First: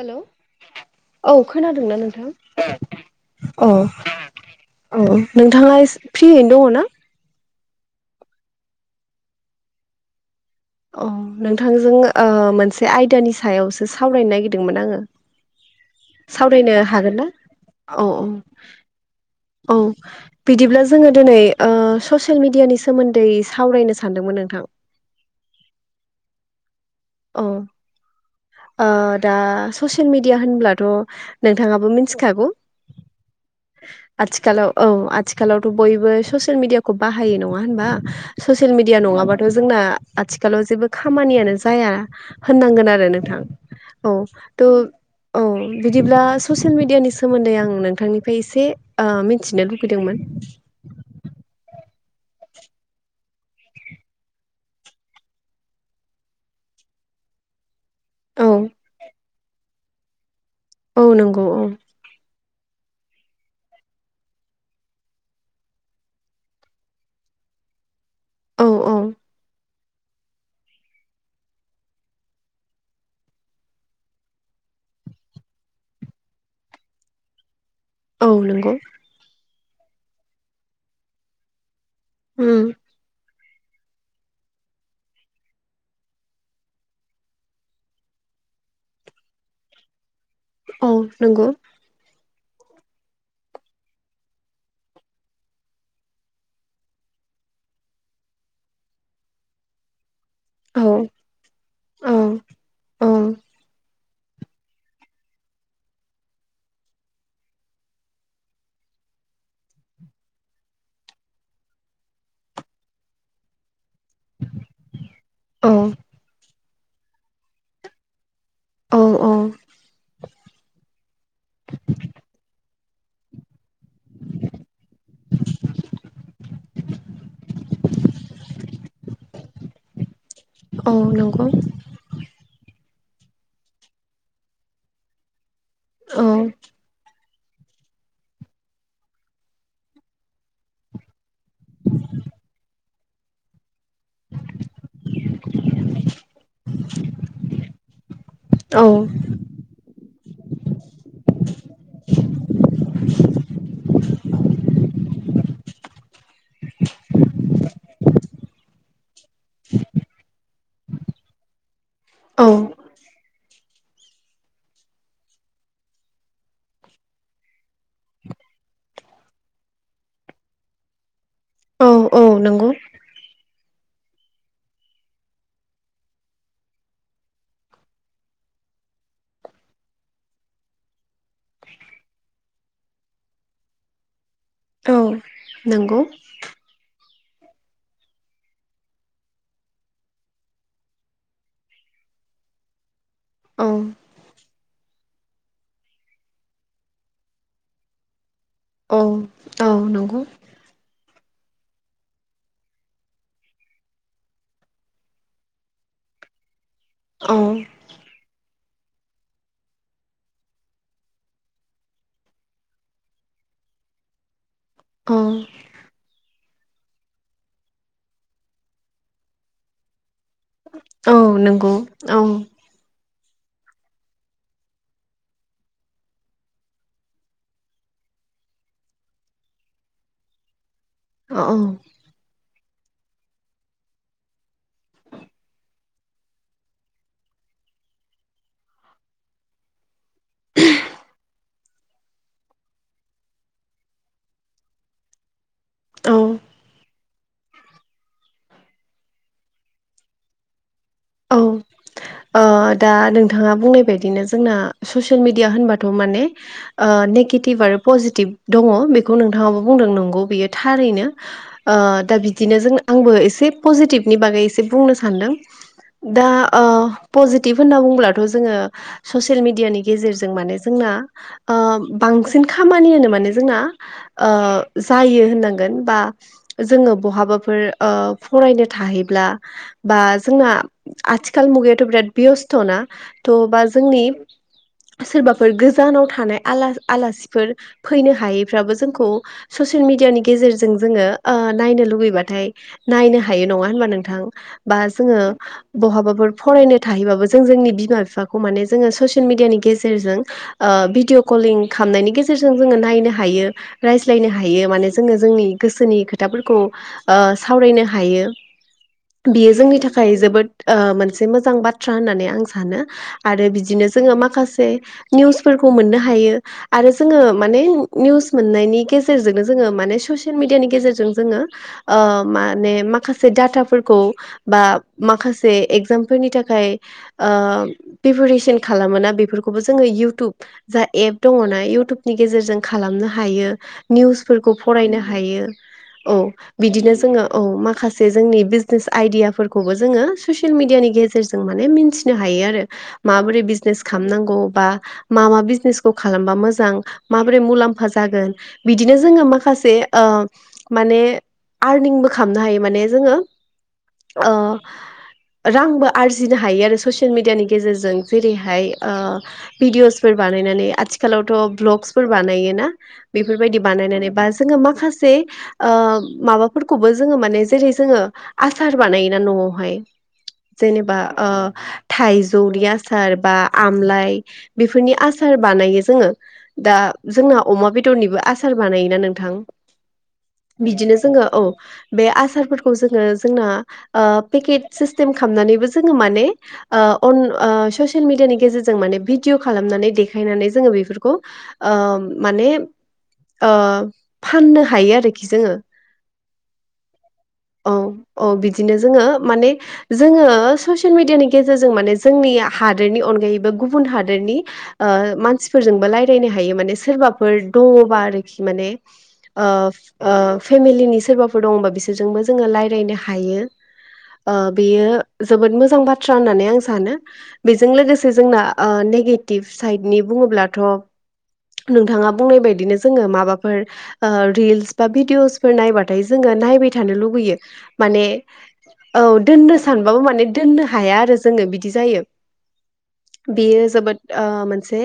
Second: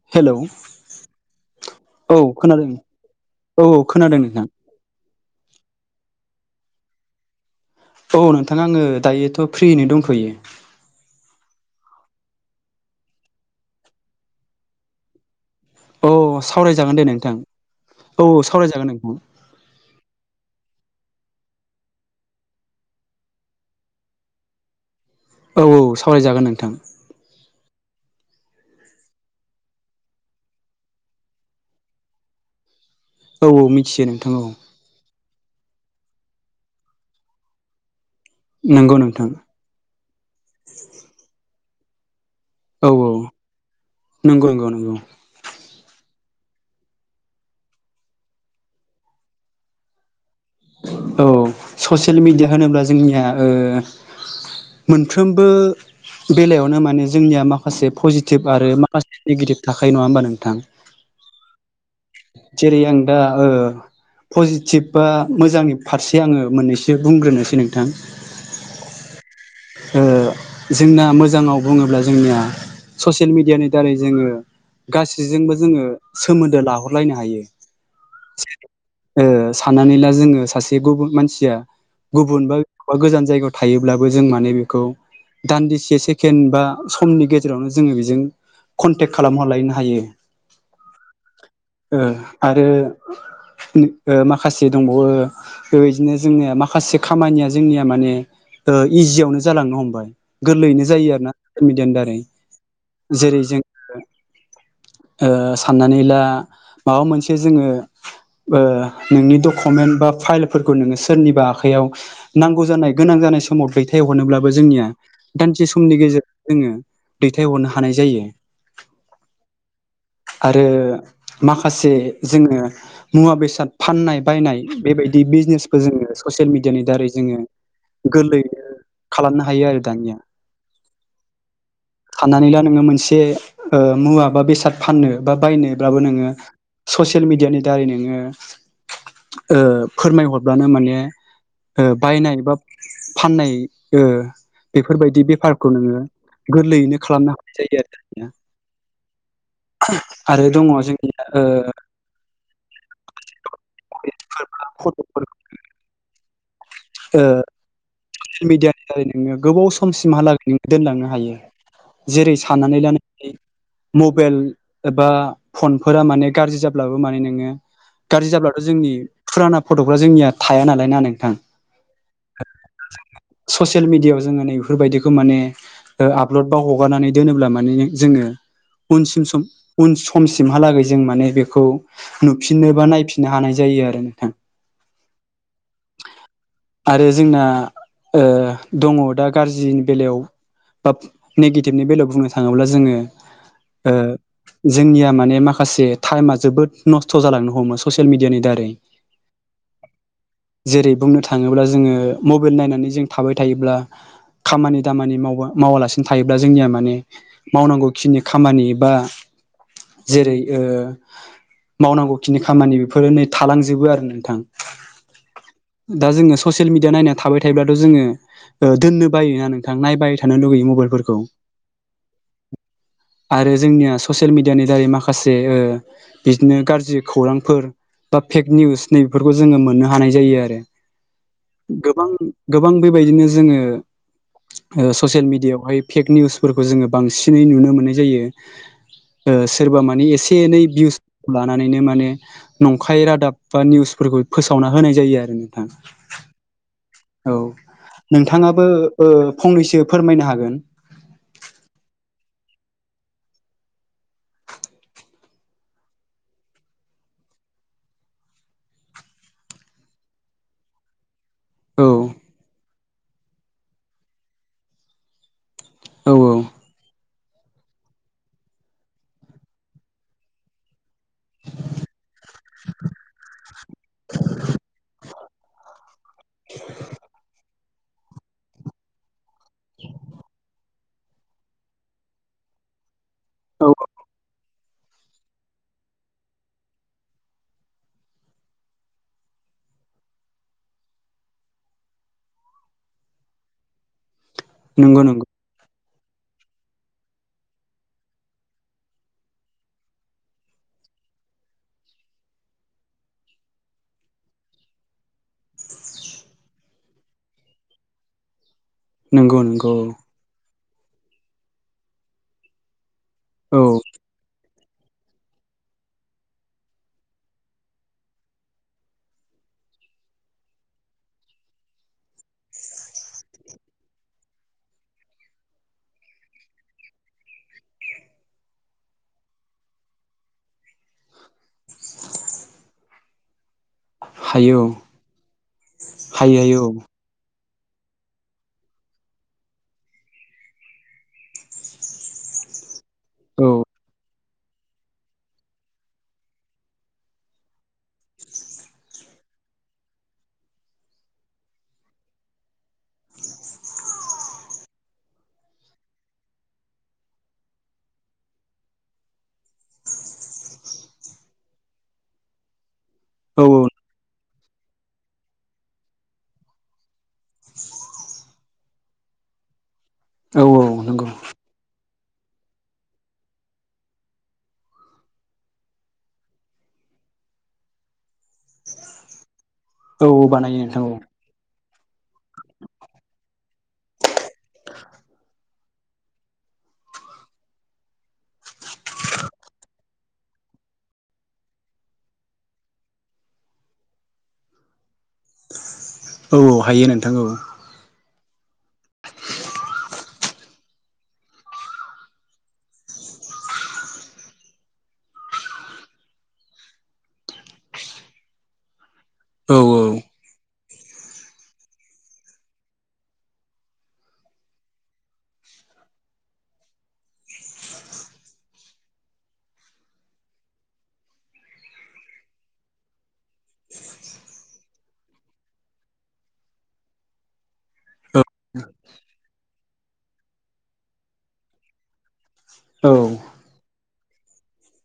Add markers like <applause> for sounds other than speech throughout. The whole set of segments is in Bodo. हेल' हेलौ औ खोनादोंना औ नोंथां खोनादों <unintelligible> औ औ खोनादों नोंथां। औ नोंथाङा इस फ्रियैनो दङ ना? औ नोंथाङा आङो दायोथ' फ्रियैनो दंथयो। अ नोंथांजों मोनसे आयदानि सायावसो सावरायनो नागिरदोंमोन आङो औ सावरायनो सावरायजागोन दे हागोन ना नोंथां औ औ औ बिदिब्ला जोङो दिनै ससियेल मिडियानि सोमोन्दै सावरायनो सानदोंमोन नोंथां। औ औ सावरायजागोन नोंथां अ दा ससियेल मिडिया होनब्लाथ' नोंथाङाबो मिथिखागौ औ औ मिथियो नोंथां आजखालाव औ आ आथिखालावथ' बयबो ससियेल मिडियाखौ बाहायो नङा होनबा। ससियेल नंगौ मिडिया नोंथां नङाबाथ' जोंना आथिखालाव जेबो खामानियानो जाया। औ होननांगोन आरो औ नोंथां औ नंगौ नंगौ थ' नंगौ औ बिदिब्ला ससियेल मिडियानि सोमोन्दै आं नोंथांनिफ्राय एसे मिथिनो लुबैदोंमोन। औ ससियेल मिेडिया होनोब्ला जोंनिया मोनफ्रोमबो बेलायावनो माने जोंनिया मा माखासे औ पजिटिभ आरो माखासे नेगेटिभ थाखायो नङा होमबा नोंथां? औ नंगौ औ जेरै आं दा पजिटिभ बा मोजांनि फारसे आङो मोननैसो बुंग्रोनोसै नोंथां। औ औ ओ जोंना मोजाङाव बुङोब्ला जोंनिया ससियेल मिडियानि दारै जोङो गासैजोंबो जोङो सोमोन्दो लाहरलायनो हायो। औ नंगौ सनानै जो सासे मानसिया गुब उम बाा गो जायायाव थायोब्लाबो जों माने बेखौ दान्दिसे सेकेणड बा समनि गेजेरावनो जोङो बेजों कन्टेक्ट खालामहरलायनो हायो। औ नंगौ आरो माखासे दंबावो बेदिनो जोंनिया माखासे खामानिया जोंनिया मानेष इजियावनो जालांनो हमबाय। गोरलैयैनो औ जायो आरो ना मिडियनि औ दारै जेरै जोंङ साननानै ला माबा मोनसे जोङो नोंनि डकुमेन्ट बा फाइलफोरखौ नोङो सोरनिबा आखाइयाव नांगौ जानाय गोनां जानाय समावै दैथाय हरनोब्लाबो जोंनिया दानसे समनि गेजेराव जोङो दैथायहरनो हानाय जायो। औ औ आरो माखासे जोङो मुवा बेसाद फाननाय बायनाय बेबायदि बिजनेसबो जोङो ससियेल मिेडियानि दारै जोङो गोरलै खालामनो हायो आरो दानिया। औ नंगौ साननानै ला नोङो मोनसे। जे मुवा बा बेसाद फाननो बा बायनोब्लाबो नोङो औ ससियेल मिडियानि दारै नोङो फोरमायहरब्लानो माने बायनाय बा फाननाय बेफोरबायदि बेफारखौ नोङो गोरलैयैनो खालामना हानाय जायो आरो। औ आरो दङ जोंनि ओ <inaudible> <inaudible> ससियेल मिडियानि दारै नोङो गोबाव समसिमहालागै नोङो दोनलांनो हायो। जेरै औ साननानै ला नोंनि मबाइल एबा फनफोरा माने गाज्रि जाब्लाबो माने नोङो गाज्रि जाब्लाथ' जोंनि फुराना फट'फ्रा जोंनिया थाया नालाय ना नोंथां? औ औ नंगौ। <inaudible> ससियेल मिडियायाव जोङो नैेफोरबायदिखौ माने आपलड बा हगारनानै दोनोब्ला माने जोङो उनसिम उन समसिमहालागै जों माने बेखौ नुफिननो बा नायफिननो हानाय जायो। जायो आरो नोंथां। औ नंगौ। आरो जोंना दङ दा गाज्रिनि बेलायाव बा नेगेटिभनि बेलायाव बुंनो थाङोब्ला जोङो औ। ओ जोंनिया माने माखासे टाइमा जोबोद नस्थ' जालांनो हमो ससियेल मिडियानि औ औ नंगौ जेरै बुंनो थाङोब्ला जोङो मबाइल नायनानै जों थाबाय थायोब्ला खामानि दामानि माव मावालासिनो थायोब्ला जोंनिया माने औ मावनांगौ खिनि खामानि बा जेरै ओ मावनांगौ खिनि खामानि बेफोरो नै थालांजोबो आरो नोंथां। औ। दा जोङो ससियेल मिडिया नायनानै थाबाय थायोब्लाथ' जोङो दोन्नो बायोना नोंथां नायबाय थानो लुगैयो औ मबाइलफोरखौ। नंगौ औ आरो जोंनिया ससियेल मिडियानि दारै माखासे ओ बिदिनो गाज्रि खौरांफोर बा फेक निउस नैबफोरखौ जोङो मोननो हानाय जायो आरो। औ गोबां गोबां बेबायदिनो जोङो ससियेल मिडियायावहाय फेक निउसफोरखौ जोङो बांसिनै नुनो मोननाय जायो। सोरबा मानि एसे एनै भिउस ब्ला लानानैनो माने नंखाय रादाब बा निउसफोरखौ फोसावना होनाय जायो आरो नोंथां। औ। औ नोंथाङाबो फंनैसो फोरमायनो हागोन। अ दा नोंथाङा बुंनाय बायदिनो जोंना ससियेल मिडिया होनबाथ' माने ओ नेगेटिभ आरो पजिटिभ दङ बेखौ नोंथाङाबो बुंदों नंगौ बियो थारैनो। अ औ दा बिदिनो जों आंबो एसे पजिटिभनि बागै एसे बुंनो सान्दों। औ दा ओ पजिटिभ होनना बुंङोब्लाथ' जोङो ससियेल मिडियानि गेजेरजों माने जोंना ओ बांसिन खामानि होनो‌ माने जोंना ओ जायो‌‌ होननांगोन बा जोङो‌‌ बहाबा माबिफोर ओ फरायनो थाहैब्ला बा जोंना आथिखाल मुगायाथ' बिराद बेस्थ'ना थ' बा जोंनि सोरबाफोर गोजानाव थानाय आलासिफोर फैनो हायैफ्राबो जोंखौ ससियेल मिडियानि गेजेरजों जोङो ओ नायनो लुुबैबाथाय नायनो हायो नङा होनबा नोंथां? बा नंगौ जोङो नंगौ बहाबाफोर फरायनो थाहैबाबो जों जोंनि बिमा बिफाखौ माने जोङो ससियेल मिडियानि गेजेरजों ओ भिडिअ कलिं खालामनायनि गेजेरजों जोङो नायनो हायो रायज्लायनो हायो माने जोङो जोंनि गोसो गावसोनि खोथाफोरखौ ओ सावरायनो हायो। नंगौ बियो नंगौ जोंनि औ थाखाय जोबोद ओ मोनसे मोजां बाथ्रा होननानै आं सानो। आरो औ बिदिनो जोङो माखासे निउसफोरखौ मोननो हायो आरो जोङो माने निउस मोननायनि गेजेरजोंनो जों माने ससियेल‌ मिदियानि गेजेरजों ओ माने माखासे‌ दाथा फोरखौ बा माखासे जे एगजामफोरनि थाखाय ओ प्रिपेरेसन खालामोना बेफोरखौबो जोङो इयउटुब जा एप दङना इउटुबनि गेजेरजों खालामनो हायो। निउसफोरखौ हायो औ फरायनो हायो औ हायो हायो बिदिनो जोङो। औ माखासे जोंनि बिजनेस आइडियाफोरखौबो जोङो ससियेल मिडियानि गेजेरजों माने मिथिनो हायो आरो माबोरै औ बिजनेस खालामनांगौ। बा मा मा बिजने खालामबा मोजां माबोरै मुलाम्फा जागोन बिदिनो जोङो माखख माखासे ओ माने आरनिं बो खामनो हायो जोङो। औ। रांबो आरजिनो हायो आरो ससियेल मिडियानि गेजेरजों जेरैहाय ओ भिडिअसफोर बा बानायनानै आथिखालावथ ब्लक्स फोर बानायोना औ बेफोरबादि बानायनानै बा जोङो माखासे ओ माबाफोरखौबो जोङो माने जेरै जोङो आसार बानायोना न वाहाय। औ। औ जेनेबा नंगौ ओ थाइजौनि आसार बा आमलाय बेफोरनि आसार बान बानायो जोङो दा जोंना अमा बेदरनिबो आसार बानायोना नोंथां। औ औ बानायो नोंथां बिदिनो जोङो औ। बे आसारफोरखौ जोङो जोंना ओ पेकेट सिस्टेम खालामनानैबो जोङो माने ओ अन ओ ससियेल मिडियानि गेजेरजों माने भिडिअ खालाम नानै देखनानै जों बेफोरखौ ओ माने ओ फाननो हायो आरोखि जोङो। औ औ हायो नोंथां औ। औ बिदिनो जोङो माने जोङो ससियेल मिडियानि गेजेरजों माने जोंनि हादोरनि अनगायैबो गुबुन हादोरनि ओ मानसिफोरजोंबो रायज्लायनो हायो माने सोरबाफोर दङबा आरोखि माने। ओ औ औ ओ। फेमिलिनि सोरबाफोर दङबा बिसोरजोंबो जोङो रायलायनो हायो। ओ बेयो जोबोद मोजां बाथ्रा होननानै आं सानो बेजों लोगोसे जोंना ओ नेगे टिब साइदनि बुङोब्लाथ नोंथाङा बुंनाय बायदिनो जोङो माबाफोर ओ रिल्स बा भिडिअसफोर नायबाथाय जोङो नायबाय थानो लुबैयो माने औ दोननो सानबाबो माने दोननो हाया आरो जोङो बिदि जायो। औ। बेयो जोबोद ओ मोनसे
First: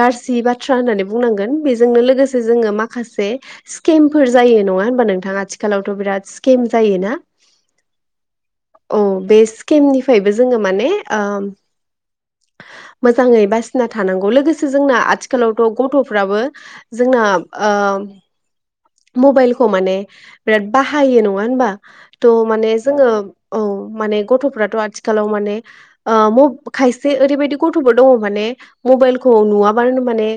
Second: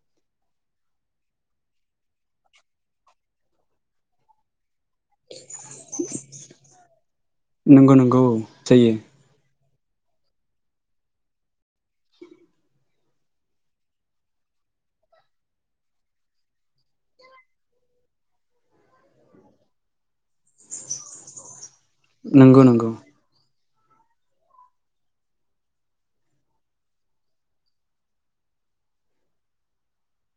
गाज्रि बाथ्रा होननानै बुंनांगोन बेजोंनो लोगोसे जोङ माखासे स्केमफोर जायो नङा हबा नोंथाङा आथिखालावथ बिराद स्केम जायोना। नंगौ नंगौ जायो। केमनिफ्रायबो जोङो माने ओम <inaudible> मोजाङै बासिना थानांगौ लोगोसे जोंना आथिखालावथ गथफ्राबो जोंना ओ ओम मबाइलखौ माने बिराद बाहायो नङा होनबा? थ' नंगौ माने नंगौ। जोङो औ माने गथफ्राथ आथिखालाव माने ओ म खायसे ओरैबायदि गथफोर दङ माने मबाइलखौ नुवाबानो माने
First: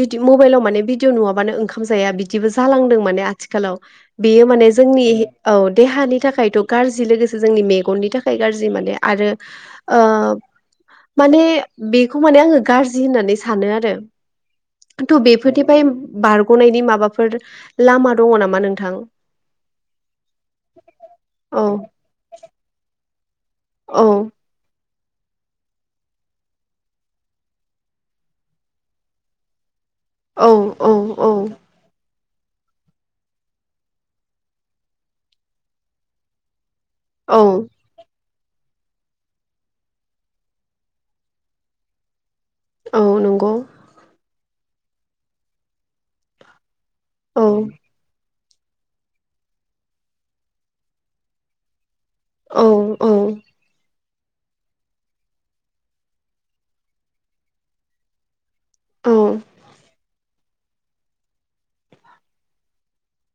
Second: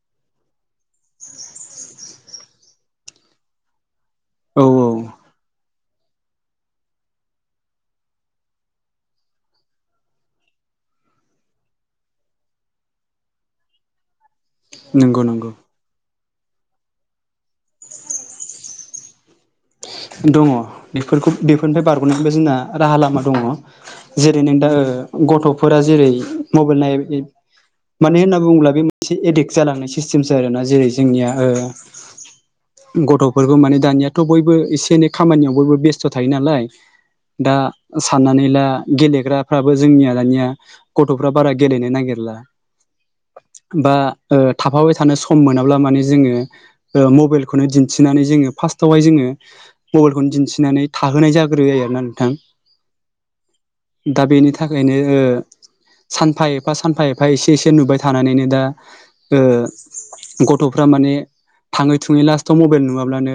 बिदि मबाइलाव माने भिडिअ नुवाबानो ओंखाम जाया बिदिबो जालांदों। माने आथिखालाव बेयो औ माने औ जोंनि औ देहानि थाखायथ गाज्रि लोगोसे जोंनि मेगननि थाखाय गाज्रि माने आरो ओ माने बेखौ माने आङो गाज्रि होननानै सानो आरो। थु नंगौ नंगौ बेफोथेफाय बारगनायनि माबाफोर लामा दङ नामा नोंथां? दङ बेफोरखौ औ बेफोरनिफ्राय बारगनानैबो जोंना राहा लामा दङ। औ जेरै नों द ओ गथफोरा जेरै मबाइल नाय मानो होनना बुङोब्ला बे मोनसे एडिक्ट जालांनायसो। जिफ औ जागोना औ जेरै औ जोंनिया ओ गथफोरखौ माने दानियाथ बयबो एस नि खामानियाव बयबो बेस्थ थायो नालाय दा औ सा साननानै ला गेलेग्राफ्राबो जोंनिया दानिया गथफ्रा बारा गेलेनो नागिरला औ नंगौ बा ओ थाफाबाय थानो सम मोनाब्ला माने जोङो ओ औ मबाइलखौनो दिन्थिनानै जोङो फार्स्टावहाय जोङो मबाइलखौनो दिन्थिनानै थाहोनाय जाग्रोयो आरोना नोंथां औ औ दा बेनि थाखायनो ओ सानफा एफा सानफा एफा एसे एसे नुबाय थानानैनो दा औ ओ गथ'फ्रा माने थाङै थुङै लास्टाव मबाइल नुवाब्लानो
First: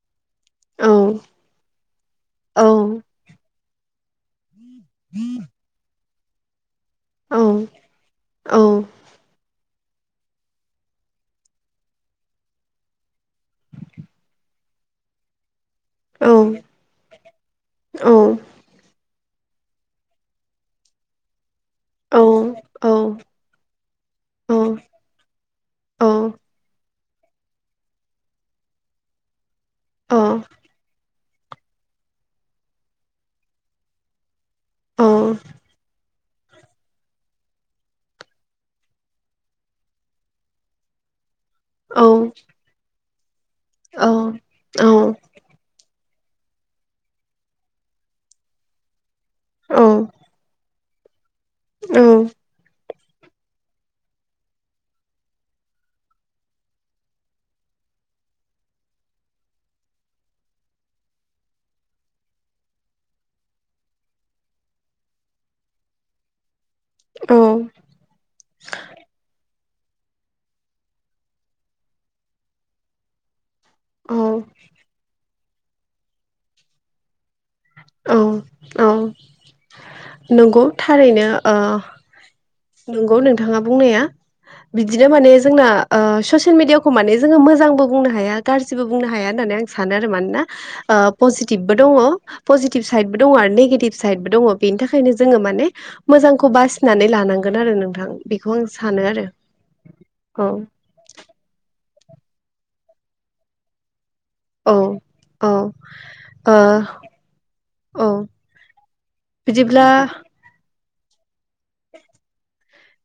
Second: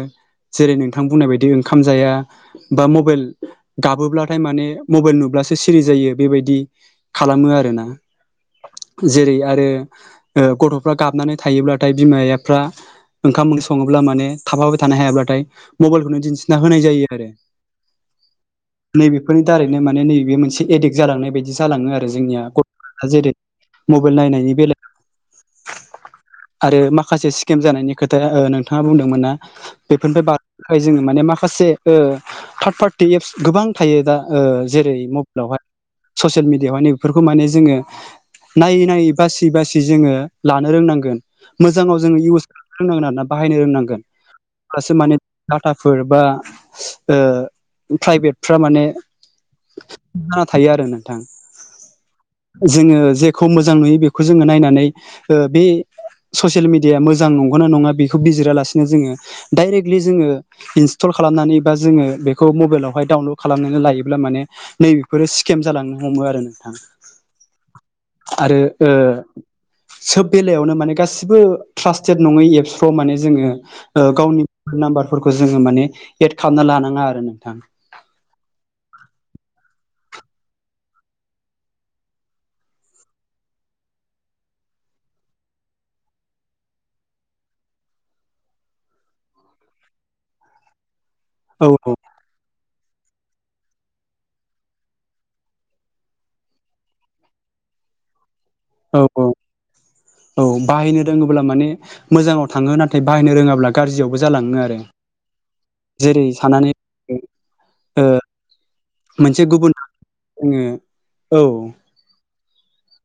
जेरै औ नोंथां बुंनाय बाय दि ओंखाम जाया औ बा मबाइल गाबोब्लाथाय माने मबाइल नुब्लासो सिरि जायो बेबायदि औ खालामो आरोना औ जेरै आरो ओ गथ'फ्रा गाबनानै थायोब्लाथाय बिमाफ्रा ओंखाम ओंख्रि सङोब्ला माने थाफाबाय थानो हायाब्लाथाय मबाइलखौनो दिन्थिना होनाय जायो आरो नैबे फोरनि दारैनो माने नैबे मोनसे एडिक्ट जालांनाय बायदि जालाङो आरो जोंनिया गथ'फ्रा जेरै मबाइल नायनायनि बेलायाव औ आरो मा माखासे स्किम जानायनि खोथाया ओ नोंथाङा बुंदोंमोन ना औ औ बेफोरनि बारनो थाखाय जोङो माने मा खासे ओ थार्द पार्टि एप्स गोबां थायो दा ओ जेरै औ मबाइलावहाय ससियेल मेडियाव माने बेफोरखौ माने जोङो नायै नायै बासि बासि जोङो लानो रोंनांगोन मोजाङाव जोङो इउस खालामनो रोंनांगोन आरोना बाहायनो रोंनांगोन अब्लासो माने डाटाफोर बा ओ प्राइभेटफ्रा माने जाना थायो आरो नों थां जोङो जेखौ मोजां नुयो बेखौ जोङो नायनानै ओ बे ससियेल मिडिया मोजां नंगौना नङा बेखौ बिजिरालासिनो जोङो डाइरेक्टलि जोङो इन सटल खालामनानै बा जोङो बेखौ मबाइलावहाय डाउनलड खालामनानै लायोब्ला माने नैबेफोरो स्केम जालांनो हमो आरो नोंथां आरो ओ सोब बेलायावनो माने गासिबो ट्रासस्टेट नङै एप्सफ्राव माने जोङो ओ गावनि मबाइल नाम्बारफोरखौ जोङो माने एद खालामना लानाङा आरो नों औ औ नंगौ थारैनो ओ नंगौ नोंथाङा बुंनाया बिदिनो माने जोंना ओ ससियेल मिडियाखौ माने जोङो मोजांबो बुंनो हाया गाज्रिबो बुंनो हाया होनना नै सानो आरो मानोना ओ औ पजिटिभबो दङ औ पजिटिभ साइदबो दङ आरो नेगेटिभ साइदबो दङ बेनि थाखायनो जोङो माने मोजांखौ बासिनानै लानांगोन आरो नोंथां बेखौ आं औ सानो औ आरो औ बाहायनो रोङोब्ला माने मोजाङाव थाङो नाथाय बाहायनो रोङाब्ला गाज्रियाव बो जालाङो औ आरो औ जेरै ओ सानानै ओ औ मोनसे गुबुन बिदिब्ला ओम औ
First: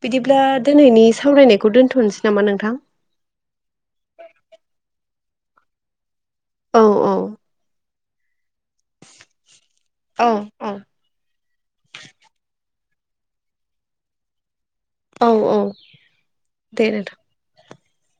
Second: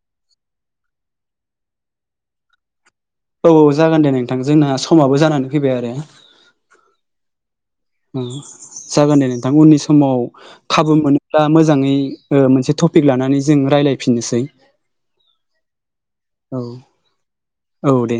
बिदिब्ला दिनैनि सावरायनायखौ दोन्थ'नोसै नामा नोंथां औ औ जागोन दे नोंथां जोंना समाबो जानानै फैबाय आरो औ ओम जागोन दे नोंथां उननि स माव औ औ खाबु मोनोब्ला मोजाङै ओ मोनसे टि पिक लानानै जों रायलायफिननोसै औ औ दे नोंथां औ दे